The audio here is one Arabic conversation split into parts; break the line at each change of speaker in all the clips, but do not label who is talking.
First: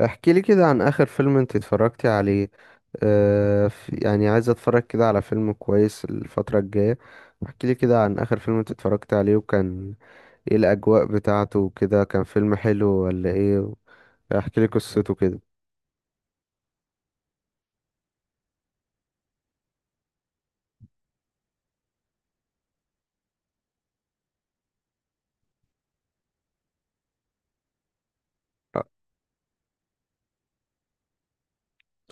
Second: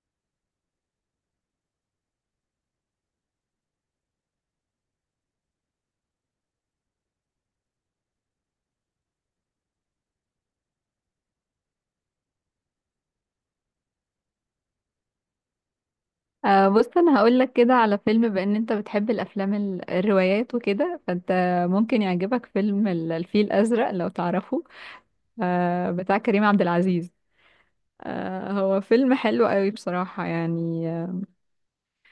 احكي لي كده عن اخر فيلم انت اتفرجتي عليه. يعني عايز اتفرج كده على فيلم كويس الفترة الجاية. احكي لي كده عن اخر فيلم انت اتفرجت عليه، وكان ايه الاجواء بتاعته وكده، كان فيلم حلو ولا ايه؟ احكي لي قصته كده.
بص انا هقول لك كده على فيلم، بان انت بتحب الافلام الروايات وكده، فانت ممكن يعجبك فيلم الفيل الازرق لو تعرفه. بتاع كريم عبد العزيز. هو فيلم حلو قوي بصراحة يعني.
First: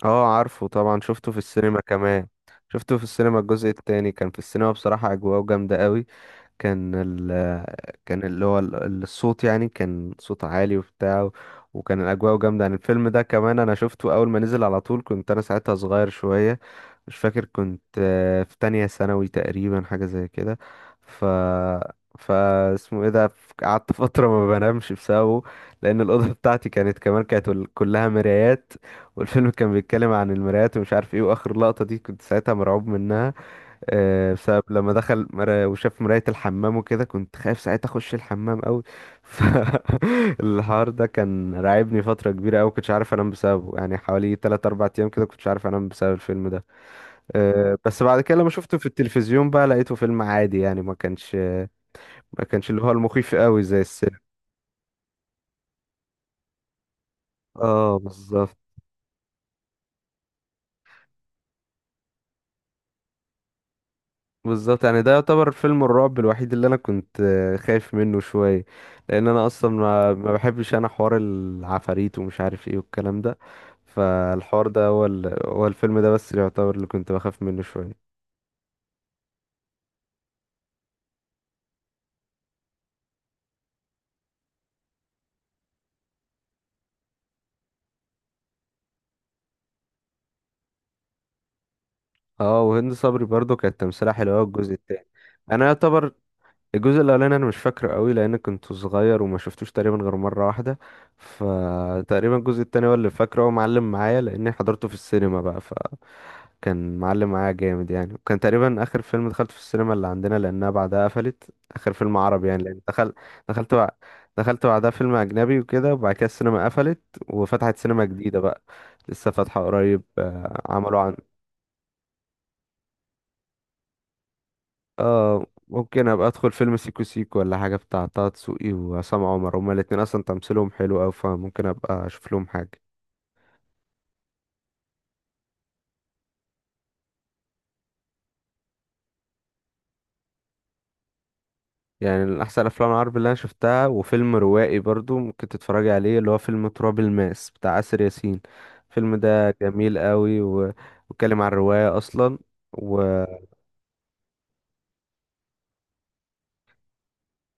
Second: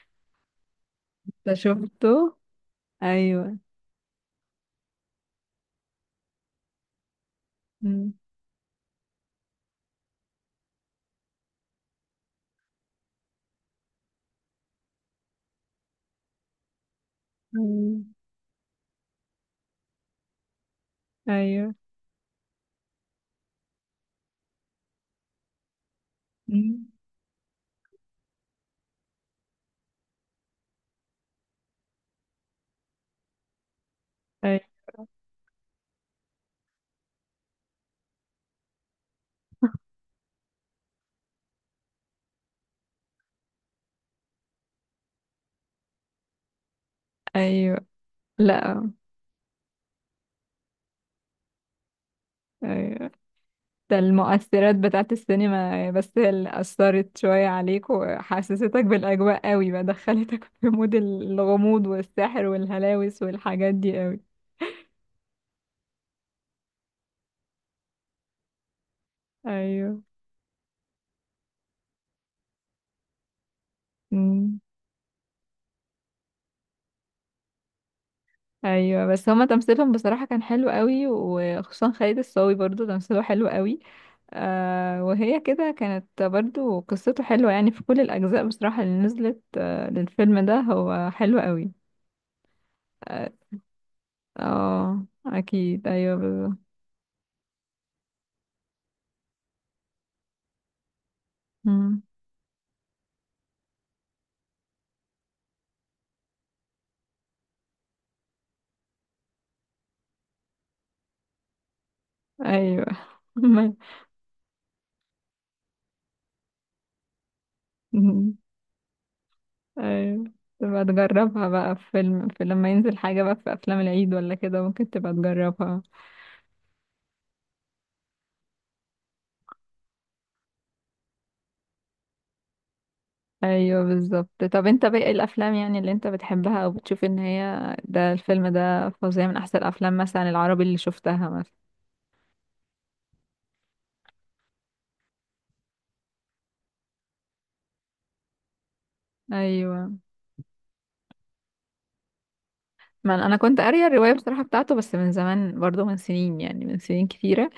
اه عارفه طبعا، شفته في
انت
السينما كمان.
شفته؟
شفته في السينما،
ايوه.
الجزء التاني كان في السينما، بصراحة اجواءه جامدة قوي. كان ال
مم.
كان اللي هو الصوت، يعني كان صوت عالي وبتاع، وكان الأجواء جامدة. يعني الفيلم ده كمان أنا شفته أول ما نزل على طول، كنت أنا ساعتها صغير شوية، مش فاكر، كنت
مم.
في تانية ثانوي تقريبا، حاجة زي كده. ف
ايوه.
فا اسمه ايه ده، قعدت فترة ما بنامش بسببه، لأن الأوضة بتاعتي
مم.
كانت كمان، كانت كلها مرايات، والفيلم كان بيتكلم عن المرايات ومش عارف ايه، وآخر لقطة دي كنت ساعتها مرعوب منها،
أي-
بسبب لما دخل وشاف مراية الحمام وكده، كنت خايف ساعتها اخش الحمام قوي فالحوار ده كان راعبني فترة كبيرة قوي، كنتش عارف انام بسببه، يعني حوالي 3 4 ايام كده كنتش عارف انام بسبب الفيلم ده.
ايوه.
بس بعد كده لما شفته
لا.
في التلفزيون بقى لقيته فيلم عادي، يعني ما كانش اللي هو
ايوه.
المخيف قوي زي
ده
السينما.
المؤثرات بتاعت السينما، بس هي اللي أثرت شوية عليك
اه بالظبط.
وحسستك بالأجواء قوي، بقى دخلتك في مود الغموض والسحر والهلاوس والحاجات دي قوي.
بالظبط، يعني ده يعتبر فيلم الرعب الوحيد اللي انا كنت خايف منه شويه، لان انا اصلا
أيوه.
ما بحبش انا حوار العفاريت ومش عارف ايه والكلام ده.
أمم.
فالحوار ده هو هو الفيلم ده بس اللي يعتبر اللي كنت بخاف منه شويه.
أيوه، بس هما تمثيلهم بصراحة كان حلو قوي، وخصوصا خالد الصاوي برضو تمثيله حلو قوي. وهي كده كانت برضو قصته حلوة، يعني في كل الأجزاء بصراحة اللي نزلت للفيلم ده هو حلو قوي.
اه وهند صبري
اه.
برضو كانت تمثيلها حلو أوي الجزء التاني. انا
أكيد،
يعتبر
أيوه، بالظبط.
الجزء الاولاني انا مش فاكره قوي، لان كنت صغير وما شفتوش تقريبا غير مره واحده. فتقريبا الجزء التاني هو اللي فاكره، هو معلم معايا لاني حضرته في السينما بقى، فكان معلم معايا جامد يعني، وكان تقريبا اخر فيلم دخلته في السينما اللي عندنا، لانها بعدها قفلت. اخر فيلم عربي يعني، لان
ايوه.
دخل دخلت
ما-
بع... دخلت بعدها فيلم اجنبي وكده، وبعد كده السينما قفلت. وفتحت سينما جديده بقى، لسه فاتحه قريب،
ايوه. تبقى
عملوا عن.
تجربها بقى في فيلم، في لما ينزل حاجة بقى في افلام العيد ولا كده، ممكن تبقى
اه
تجربها.
ممكن ابقى ادخل فيلم سيكو سيكو ولا حاجه بتاع طه دسوقي وعصام عمر، هما الاتنين اصلا تمثيلهم حلو اوي، فممكن ابقى اشوف لهم حاجه.
ايوه، بالظبط. طب انت باقي الافلام يعني اللي انت بتحبها او بتشوف ان هي ده الفيلم ده فظيع، من احسن الافلام مثلا العربي اللي شفتها مثلا؟
يعني من احسن الافلام العربي اللي انا شفتها وفيلم روائي برضو ممكن تتفرجي عليه، اللي هو فيلم تراب الماس بتاع آسر ياسين. الفيلم ده
ايوه،
جميل قوي واتكلم عن الروايه اصلا.
ما أنا
وانا
كنت قارية الرواية بصراحة بتاعته، بس من زمان برضو، من سنين، يعني من سنين كتيرة.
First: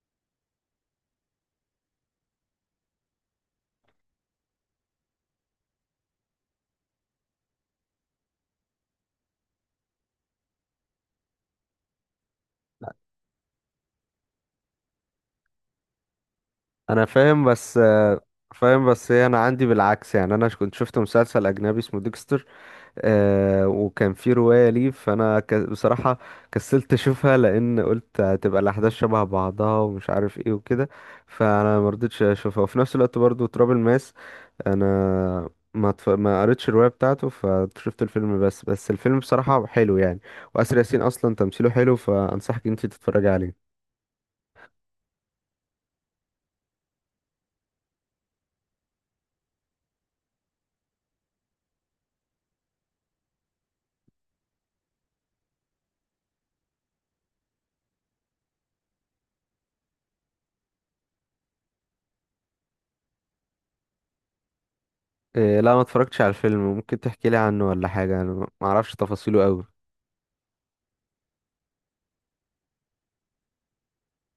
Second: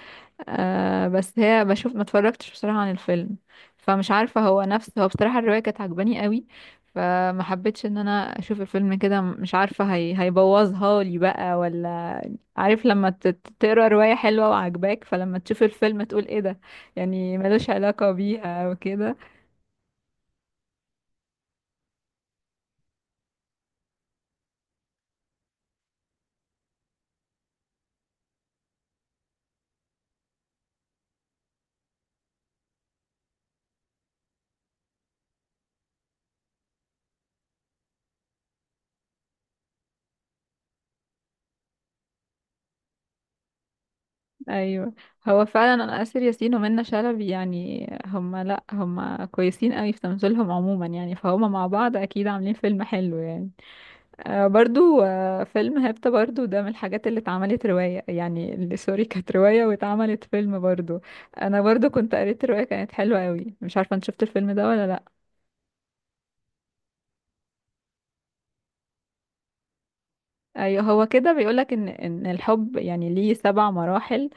بس هي بشوف ما اتفرجتش بصراحة عن الفيلم. فمش عارفة هو نفسه، هو بصراحة الرواية كانت عجباني قوي. فما حبيتش ان انا اشوف الفيلم كده، مش عارفة هي هيبوظها لي بقى ولا. عارف لما تقرا رواية حلوة وعجباك، فلما تشوف الفيلم تقول ايه ده؟ يعني
فاهم
ملوش
بس.
علاقة بيها
فاهم، بس
وكده.
هي انا عندي بالعكس. يعني انا كنت شفت مسلسل اجنبي اسمه ديكستر، آه وكان في رواية ليه، بصراحة كسلت أشوفها، لأن قلت هتبقى الأحداث شبه بعضها ومش عارف إيه وكده، فأنا مرضتش أشوفها. وفي نفس الوقت برضو تراب الماس أنا ما قريتش الرواية بتاعته، فشفت الفيلم، بس الفيلم بصراحة حلو يعني، وآسر ياسين أصلا تمثيله حلو، فأنصحك أنت تتفرجي عليه.
ايوه، هو فعلا انا آسر ياسين ومنى شلبي يعني هما، لا هما كويسين قوي في تمثيلهم عموما يعني، فهما مع بعض اكيد عاملين فيلم حلو يعني. برضو فيلم هيبتا برضو ده من الحاجات اللي اتعملت رواية، يعني اللي سوري كانت رواية واتعملت فيلم برضو. انا برضو كنت قريت رواية كانت حلوة قوي، مش عارفة انت شفت الفيلم ده ولا لا.
آه لا، ما اتفرجتش على الفيلم، ممكن تحكي لي عنه ولا حاجة، أنا ما أعرفش تفاصيله أوي.
ايوه، هو كده بيقولك ان الحب يعني ليه 7 مراحل.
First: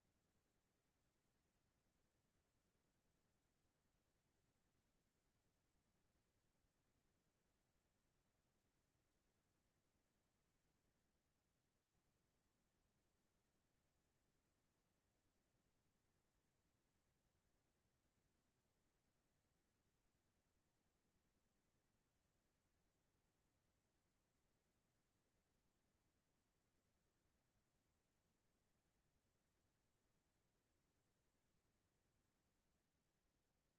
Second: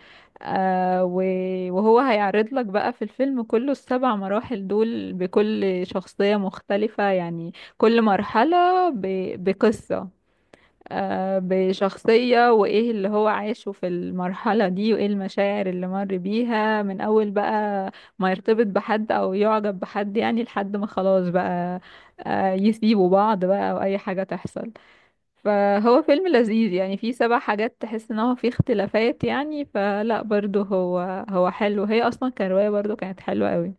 وهو هيعرض لك بقى في الفيلم كله السبع مراحل دول بكل شخصية مختلفة، يعني كل مرحلة بقصة. بشخصية، وإيه اللي هو عاشه في المرحلة دي، وإيه المشاعر اللي مر بيها من أول بقى، ما يرتبط بحد أو يعجب بحد يعني لحد ما خلاص بقى، يسيبوا بعض بقى أو أي حاجة تحصل. فهو فيلم لذيذ يعني، فيه 7 حاجات تحس إن هو فيه اختلافات يعني، فلا برضو هو حلو، هي أصلا كرواية برضو كانت حلوة قوي.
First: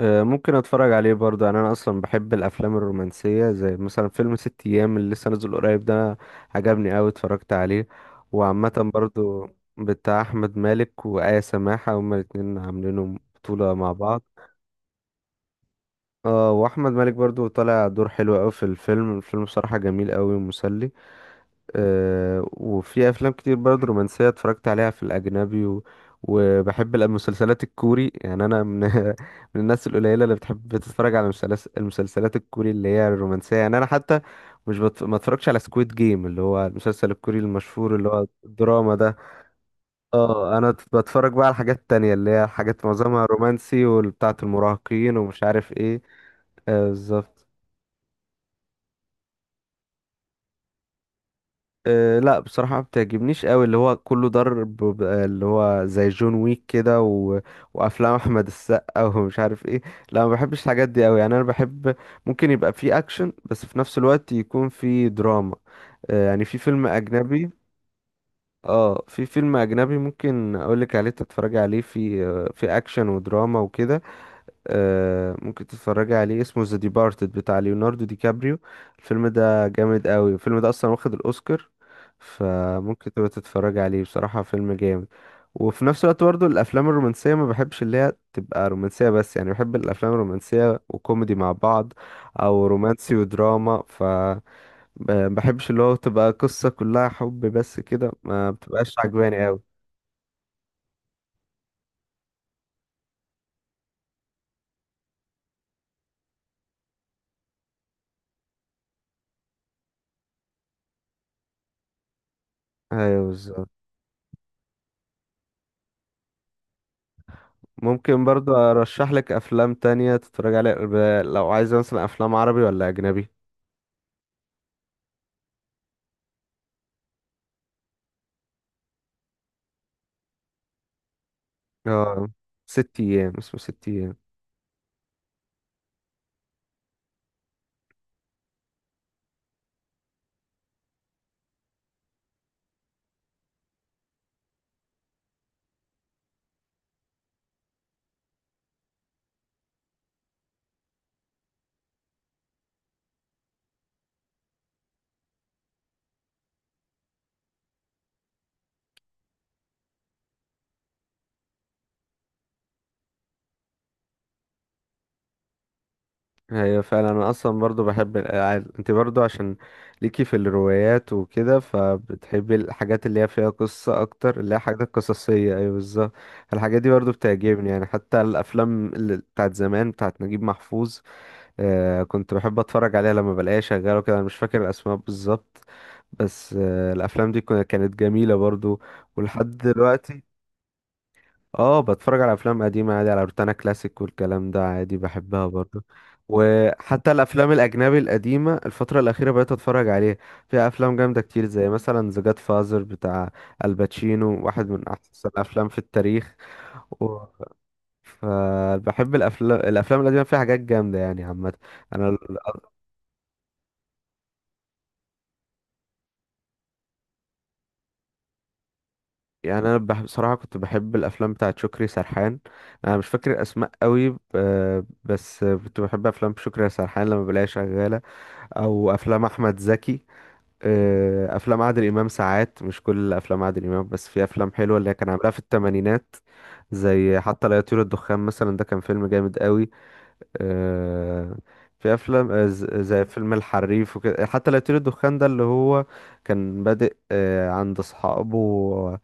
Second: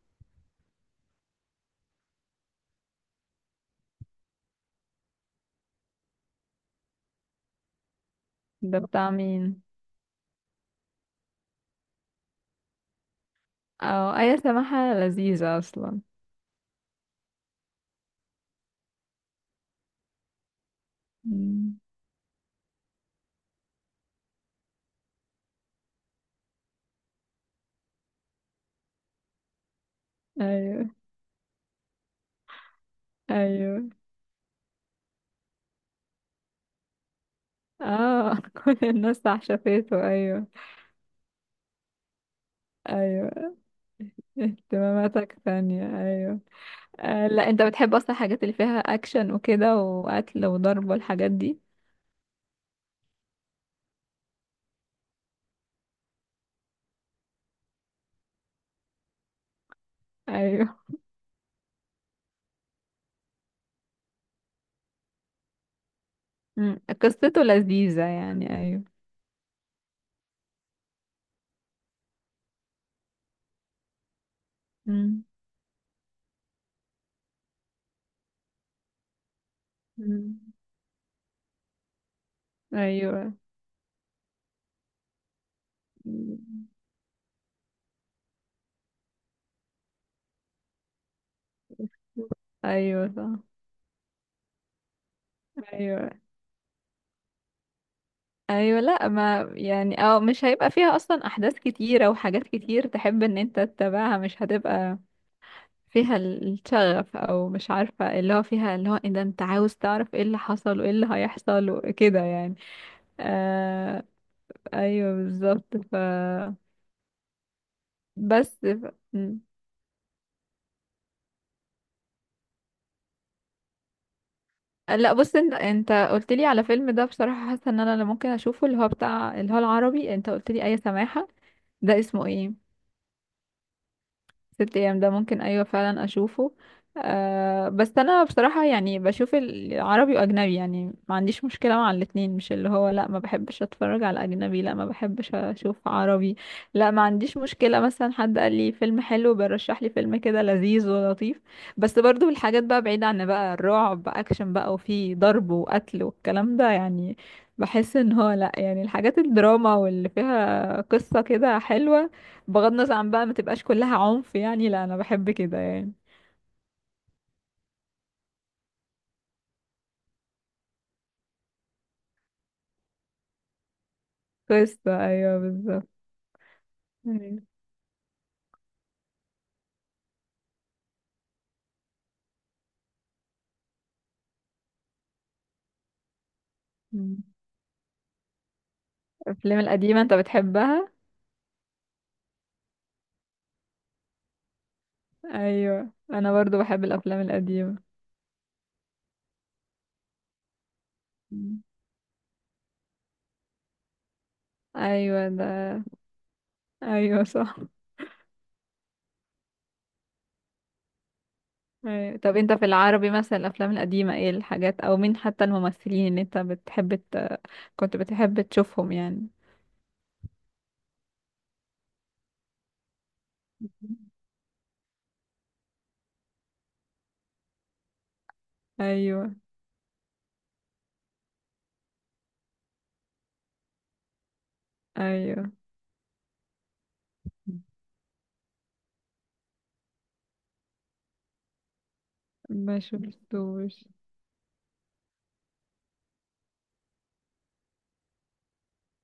ممكن اتفرج عليه برضه. يعني انا اصلا بحب الافلام الرومانسيه، زي مثلا فيلم ست ايام اللي لسه نازل قريب ده، عجبني أوي اتفرجت عليه. وعامه
ده بتاع
برضه.
مين؟
بتاع احمد مالك وآية سماحه، هما الاتنين عاملينهم بطوله مع
أو
بعض.
آية سماحة لذيذة أصلا.
اه واحمد مالك برضه طالع دور حلو أوي في الفيلم، الفيلم بصراحه جميل أوي ومسلي.
مم.
وفي افلام كتير برضه رومانسيه اتفرجت عليها في الاجنبي وبحب المسلسلات الكوري. يعني انا من من الناس القليله اللي بتحب
أيوه،
تتفرج على المسلسلات الكوري اللي هي الرومانسيه. يعني انا
أيوه.
حتى مش بت... ما اتفرجش على سكويد جيم اللي هو المسلسل الكوري المشهور اللي هو
اه، كل
الدراما ده.
الناس عشفته، ايوه.
اه انا بتفرج بقى على حاجات تانية اللي هي حاجات معظمها
ايوه،
رومانسي وبتاعه المراهقين
اهتماماتك
ومش عارف
ثانية،
ايه.
ايوه.
بالظبط.
لا، انت بتحب اصلا الحاجات اللي فيها اكشن وكده، وقتل وضرب والحاجات دي.
أه لا بصراحة ما بتعجبنيش قوي اللي هو كله ضرب، اللي هو زي جون ويك كده وافلام احمد السقا ومش عارف ايه. لا ما بحبش
ايوه.
الحاجات دي قوي، يعني انا بحب ممكن يبقى فيه اكشن بس في نفس الوقت يكون فيه دراما. أه يعني في
مم.
فيلم
قصته
اجنبي.
لذيذة يعني، ايوه.
اه في فيلم اجنبي ممكن اقولك عليه تتفرجي عليه، في في اكشن ودراما وكده،
مم.
ممكن تتفرجي عليه، اسمه ذا ديبارتد بتاع ليوناردو دي كابريو. الفيلم ده جامد قوي،
مم.
الفيلم ده اصلا واخد الاوسكار، فممكن تبقى
ايوه.
تتفرجي عليه، بصراحة فيلم جامد. وفي نفس الوقت برضه
مم.
الافلام الرومانسيه ما بحبش اللي هي تبقى رومانسيه بس. يعني بحب الافلام الرومانسيه وكوميدي مع بعض، او
ايوه،
رومانسي
صح.
ودراما. ف بحبش اللي هو
ايوه،
تبقى قصه كلها حب بس كده، ما
ايوه،
بتبقاش
لا
عجباني
ما
قوي.
يعني، مش هيبقى فيها اصلا احداث كتيرة وحاجات كتير تحب ان انت تتابعها، مش هتبقى فيها الشغف، او مش عارفه اللي هو فيها اللي هو إيه ده، انت عاوز تعرف ايه اللي حصل وايه اللي هيحصل وكده يعني.
ايوه.
آه. ايوه، بالظبط.
ممكن برضو
بس. ف...
ارشح لك
م.
افلام تانية تتفرج عليها، لو عايزة مثلا افلام عربي ولا اجنبي.
لا، بص، انت قلت لي على فيلم ده بصراحه، حاسه ان انا اللي ممكن اشوفه اللي هو بتاع اللي هو العربي، انت قلت لي اي سماحه. ده
اه
اسمه ايه؟
ست ايام، اسمه ست ايام.
ست ايام، ده ممكن، ايوه فعلا اشوفه. بس انا بصراحة يعني بشوف العربي واجنبي، يعني ما عنديش مشكلة مع الاتنين، مش اللي هو لا ما بحبش اتفرج على اجنبي، لا ما بحبش اشوف عربي. لا، ما عنديش مشكلة، مثلا حد قال لي فيلم حلو بيرشح لي فيلم كده لذيذ ولطيف. بس برضو الحاجات بقى بعيدة عن بقى الرعب، اكشن بقى وفي ضرب وقتل والكلام ده يعني. بحس ان هو لا يعني الحاجات الدراما واللي فيها قصة كده حلوة، بغض النظر عن بقى ما تبقاش كلها عنف يعني، لا انا بحب كده يعني.
هي فعلا انا اصلا برضو بحب الالعاب انت برضو، عشان ليكي في الروايات وكده، فبتحبي الحاجات اللي هي فيها قصة اكتر، اللي هي حاجات
قصة، ايوه،
قصصية، ايوه
بالظبط.
بالظبط. الحاجات دي برضو
ايوه.
بتعجبني، يعني حتى الافلام اللي بتاعت زمان بتاعت نجيب محفوظ، آه كنت بحب اتفرج عليها لما بلاقيها شغاله كده. انا مش فاكر الاسماء بالظبط، بس آه
مم.
الافلام دي كانت جميله برضو. ولحد
الافلام القديمة انت
دلوقتي
بتحبها؟
اه بتفرج على افلام قديمه عادي على روتانا كلاسيك والكلام ده عادي، بحبها برضو.
ايوه، انا برضو بحب
وحتى
الافلام
الافلام
القديمة.
الاجنبي القديمه الفتره الاخيره بقيت اتفرج عليها، فيها افلام جامده كتير
مم.
زي مثلا ذا جاد فازر بتاع الباتشينو، واحد من احسن
ايوه،
الافلام
ده
في التاريخ. و...
ايوه صح.
فبحب الافلام القديمه، فيها حاجات جامده يعني عامه.
أيوة.
انا
طب انت في العربي مثلا الافلام القديمة، ايه الحاجات او مين حتى الممثلين اللي انت بتحب كنت بتحب تشوفهم يعني؟
بصراحه كنت بحب الافلام بتاعه شكري سرحان، انا مش فاكر الاسماء
مم.
قوي، بس كنت بحب افلام شكري سرحان لما بلاقيها شغاله، او افلام
ايوه.
احمد زكي، افلام عادل امام ساعات، مش كل افلام عادل امام بس في افلام حلوه اللي كان عاملها في
ايوه.
الثمانينات، زي حتى لا يطير الدخان مثلا ده كان فيلم جامد قوي. آه، في افلام
ما
زي فيلم
شفتوش.
الحريف وكده. حتى لا يطير الدخان ده اللي هو كان بادئ عند اصحابه،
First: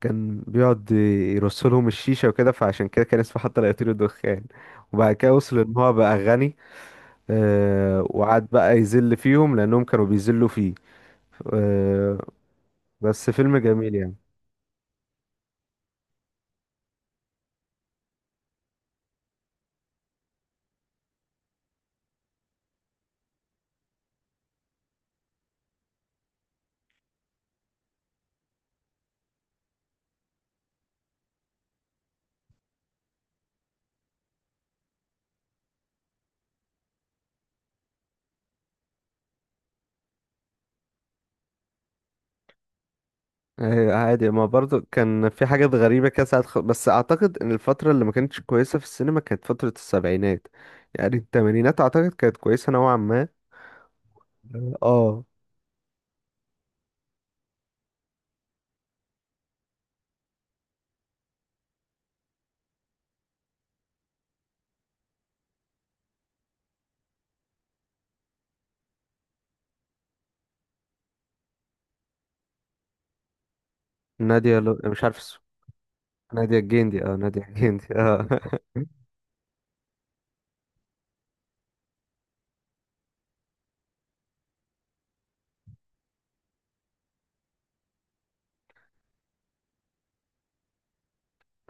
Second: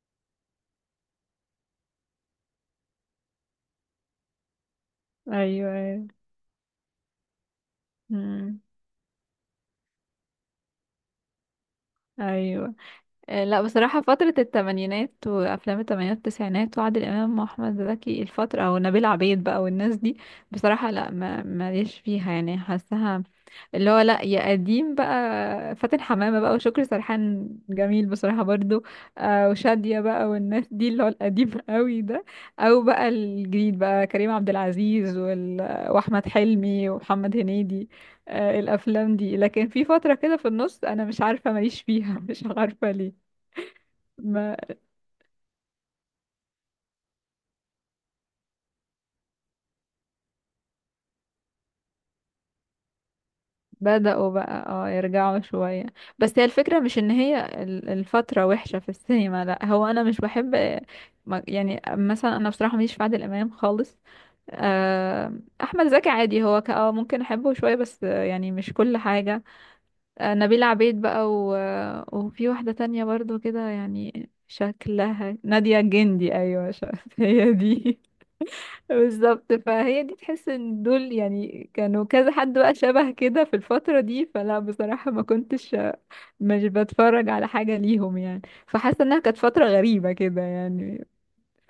كان بيقعد يرسلهم الشيشة وكده، فعشان كده كان اسمه حتى لا يطير الدخان. وبعد كده
ايوه.
وصل ان هو
ايوه.
بقى غني، وقعد
مم.
بقى يذل فيهم لانهم كانوا بيذلوا فيه. آه،
ايوه.
بس فيلم
لا،
جميل
بصراحة
يعني.
فترة التمانينات وأفلام التمانينات والتسعينات وعادل إمام وأحمد زكي، الفترة أو نبيل عبيد بقى والناس دي بصراحة لا ما ماليش فيها يعني حاسها، اللي هو لا، يا قديم بقى. فاتن حمامة بقى وشكري سرحان جميل بصراحة برضو. وشادية بقى والناس دي اللي هو القديم قوي ده. أو بقى الجديد بقى كريم عبد العزيز وأحمد حلمي ومحمد هنيدي. الأفلام دي، لكن في فترة كده في النص أنا مش عارفة ماليش فيها مش عارفة ليه.
عادي، ما
ما
برضو كان في حاجات غريبة كده ساعات بس اعتقد ان الفترة اللي ما كانتش كويسة في السينما كانت فترة السبعينات، يعني التمانينات اعتقد كانت كويسة نوعا ما.
بدأوا بقى
اه
يرجعوا شوية. بس هي الفكرة مش ان هي الفترة وحشة في السينما، لا هو انا مش بحب. يعني مثلا انا بصراحة ماليش في عادل امام خالص. آه، احمد زكي عادي، هو ممكن احبه شوية، بس يعني مش كل حاجة. نبيلة عبيد بقى. وفي واحدة تانية برضو كده يعني
مش عارف
شكلها
اسمه،
نادية جندي،
نادية
ايوه
الجندي، اه نادية
هي
الجندي
دي.
اه
بالظبط، فهي دي تحس ان دول يعني كانوا كذا حد بقى شبه كده في الفترة دي، فلا بصراحة ما كنتش مش بتفرج على حاجة ليهم يعني، فحاسة انها كانت فترة غريبة كده يعني.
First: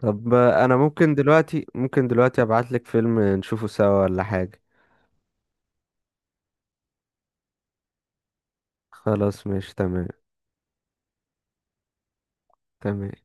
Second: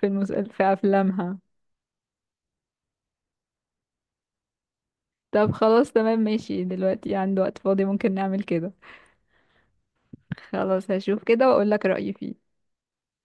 في
انا ممكن
افلامها.
دلوقتي ابعت لك فيلم نشوفه سوا ولا حاجة.
طب خلاص، تمام ماشي، دلوقتي عنده وقت فاضي ممكن نعمل كده.
خلاص ماشي تمام.
خلاص، هشوف كده واقول لك رأيي فيه.
تمام.